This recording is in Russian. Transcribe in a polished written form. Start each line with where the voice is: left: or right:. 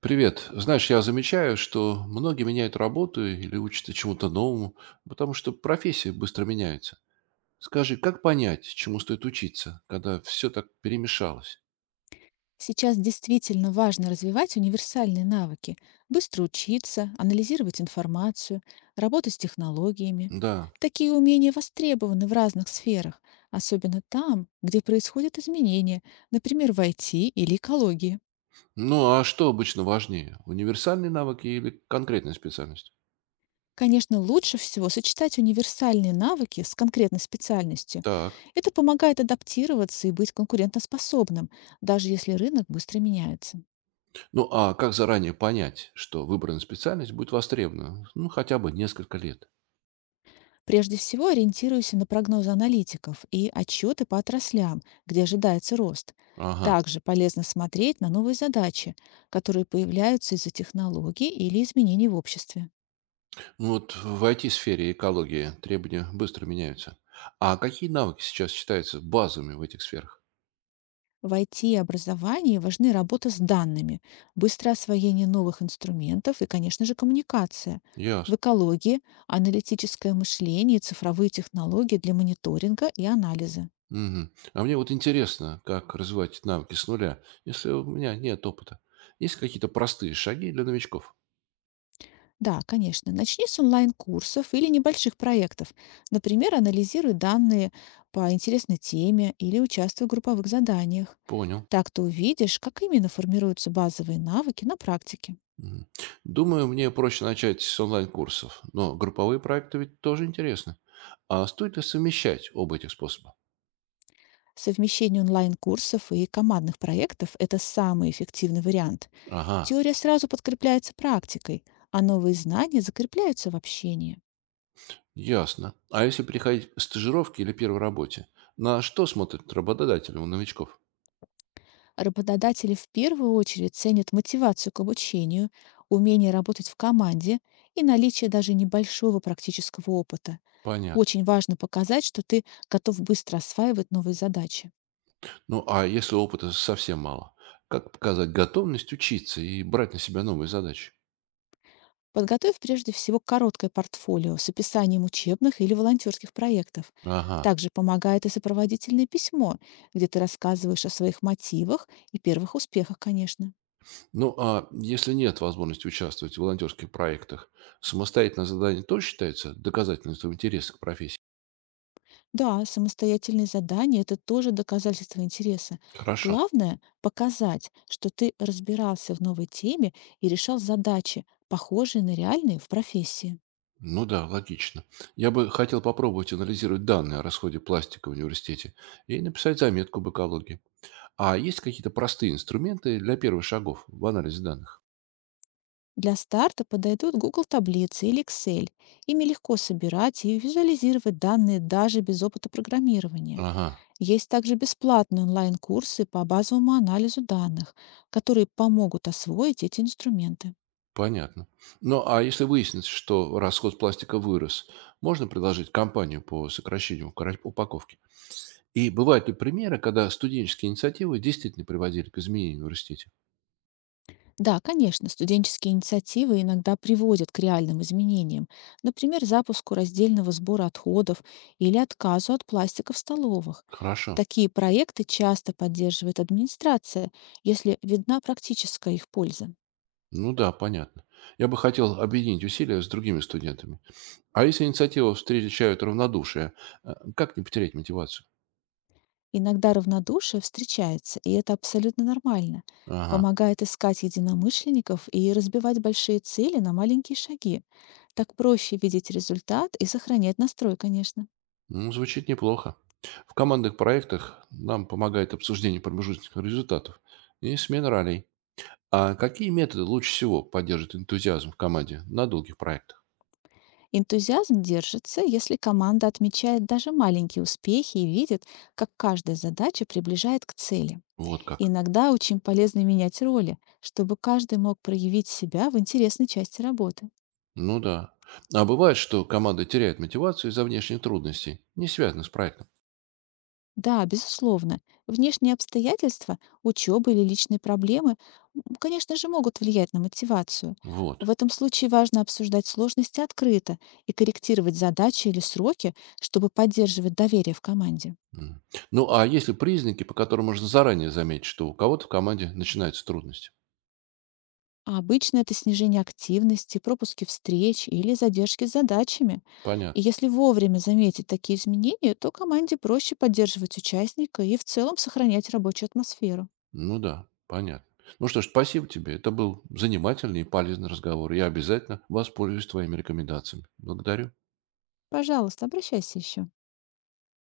right: Привет. Знаешь, я замечаю, что многие меняют работу или учатся чему-то новому, потому что профессия быстро меняется. Скажи, как понять, чему стоит учиться, когда все так перемешалось?
left: Сейчас действительно важно развивать универсальные навыки, быстро учиться, анализировать информацию, работать с технологиями.
right: Да.
left: Такие умения востребованы в разных сферах, особенно там, где происходят изменения, например, в IT или экологии.
right: Ну, а что обычно важнее, универсальные навыки или конкретная специальность?
left: Конечно, лучше всего сочетать универсальные навыки с конкретной специальностью.
right: Так.
left: Это помогает адаптироваться и быть конкурентоспособным, даже если рынок быстро меняется.
right: Ну, а как заранее понять, что выбранная специальность будет востребована? Ну, хотя бы несколько лет.
left: Прежде всего ориентируйся на прогнозы аналитиков и отчеты по отраслям, где ожидается рост.
right: Ага.
left: Также полезно смотреть на новые задачи, которые появляются из-за технологий или изменений в обществе.
right: Ну вот в IT-сфере экологии требования быстро меняются. А какие навыки сейчас считаются базовыми в этих сферах?
left: В IT и образовании важны работа с данными, быстрое освоение новых инструментов и, конечно же, коммуникация. В
right: Ясно.
left: экологии– аналитическое мышление и цифровые технологии для мониторинга и анализа.
right: Мгм. А мне вот интересно, как развивать эти навыки с нуля, если у меня нет опыта. Есть какие-то простые шаги для новичков?
left: Да, конечно. Начни с онлайн-курсов или небольших проектов. Например, анализируй данные по интересной теме или участвуй в групповых заданиях.
right: Понял.
left: Так ты увидишь, как именно формируются базовые навыки на практике.
right: Мгм. Думаю, мне проще начать с онлайн-курсов, но групповые проекты ведь тоже интересны. А стоит ли совмещать оба этих способа?
left: Совмещение онлайн-курсов и командных проектов– это самый эффективный вариант.
right: Ага.
left: Теория сразу подкрепляется практикой, а новые знания закрепляются в общении.
right: Ясно. А если приходить к стажировке или первой работе, на что смотрят работодатели у новичков?
left: Работодатели в первую очередь ценят мотивацию к обучению, умение работать в команде и наличие даже небольшого практического опыта.
right: Понятно.
left: Очень важно показать, что ты готов быстро осваивать новые задачи.
right: Ну, а если опыта совсем мало? Как показать готовность учиться и брать на себя новые задачи?
left: Подготовь прежде всего короткое портфолио с описанием учебных или волонтерских проектов.
right: Ага.
left: Также помогает и сопроводительное письмо, где ты рассказываешь о своих мотивах и первых успехах, конечно.
right: Ну, а если нет возможности участвовать в волонтерских проектах, самостоятельное задание тоже считается доказательством интереса к профессии?
left: Да, самостоятельные задания– это тоже доказательство интереса.
right: Хорошо.
left: Главное– показать, что ты разбирался в новой теме и решал задачи, похожие на реальные в профессии.
right: Ну да, логично. Я бы хотел попробовать анализировать данные о расходе пластика в университете и написать заметку об экологии. А есть какие-то простые инструменты для первых шагов в анализе данных?
left: Для старта подойдут Google таблицы или Excel. Ими легко собирать и визуализировать данные даже без опыта программирования.
right: Ага,
left: Есть также бесплатные онлайн-курсы по базовому анализу данных, которые помогут освоить эти инструменты.
right: понятно. Ну, а если выяснится, что расход пластика вырос, можно предложить кампанию по сокращению упаковки? И бывают ли примеры, когда студенческие инициативы действительно приводили к изменению в университете?
left: Да, конечно, студенческие инициативы иногда приводят к реальным изменениям, например, запуску раздельного сбора отходов или отказу от пластика в столовых.
right: Хорошо.
left: Такие проекты часто поддерживает администрация, если видна практическая их польза.
right: Ну да, понятно. Я бы хотел объединить усилия с другими студентами. А если инициативу встречают равнодушие, как не потерять мотивацию?
left: Иногда равнодушие встречается, и это абсолютно нормально.
right: Ага.
left: Помогает искать единомышленников и разбивать большие цели на маленькие шаги. Так проще видеть результат и сохранять настрой, конечно.
right: Ну, звучит неплохо. В командных проектах нам помогает обсуждение промежуточных результатов и смена ролей. А какие методы лучше всего поддерживают энтузиазм в команде на долгих проектах?
left: Энтузиазм держится, если команда отмечает даже маленькие успехи и видит, как каждая задача приближает к цели.
right: Вот как.
left: Иногда очень полезно менять роли, чтобы каждый мог проявить себя в интересной части работы.
right: Ну да. А бывает, что команда теряет мотивацию из-за внешних трудностей, не связанных с проектом.
left: Да, безусловно, внешние обстоятельства, учеба или личные проблемы, конечно же, могут влиять на мотивацию.
right: Вот.
left: В этом случае важно обсуждать сложности открыто и корректировать задачи или сроки, чтобы поддерживать доверие в команде.
right: М. Ну, а есть ли признаки, по которым можно заранее заметить, что у кого-то в команде начинаются трудности?
left: Обычно это снижение активности, пропуски встреч или задержки с задачами.
right: Понятно.
left: И если вовремя заметить такие изменения, то команде проще поддерживать участника и в целом сохранять рабочую атмосферу.
right: Ну да, понятно. Ну что ж, спасибо тебе. Это был занимательный и полезный разговор. Я обязательно воспользуюсь твоими рекомендациями. Благодарю.
left: Пожалуйста, обращайся еще.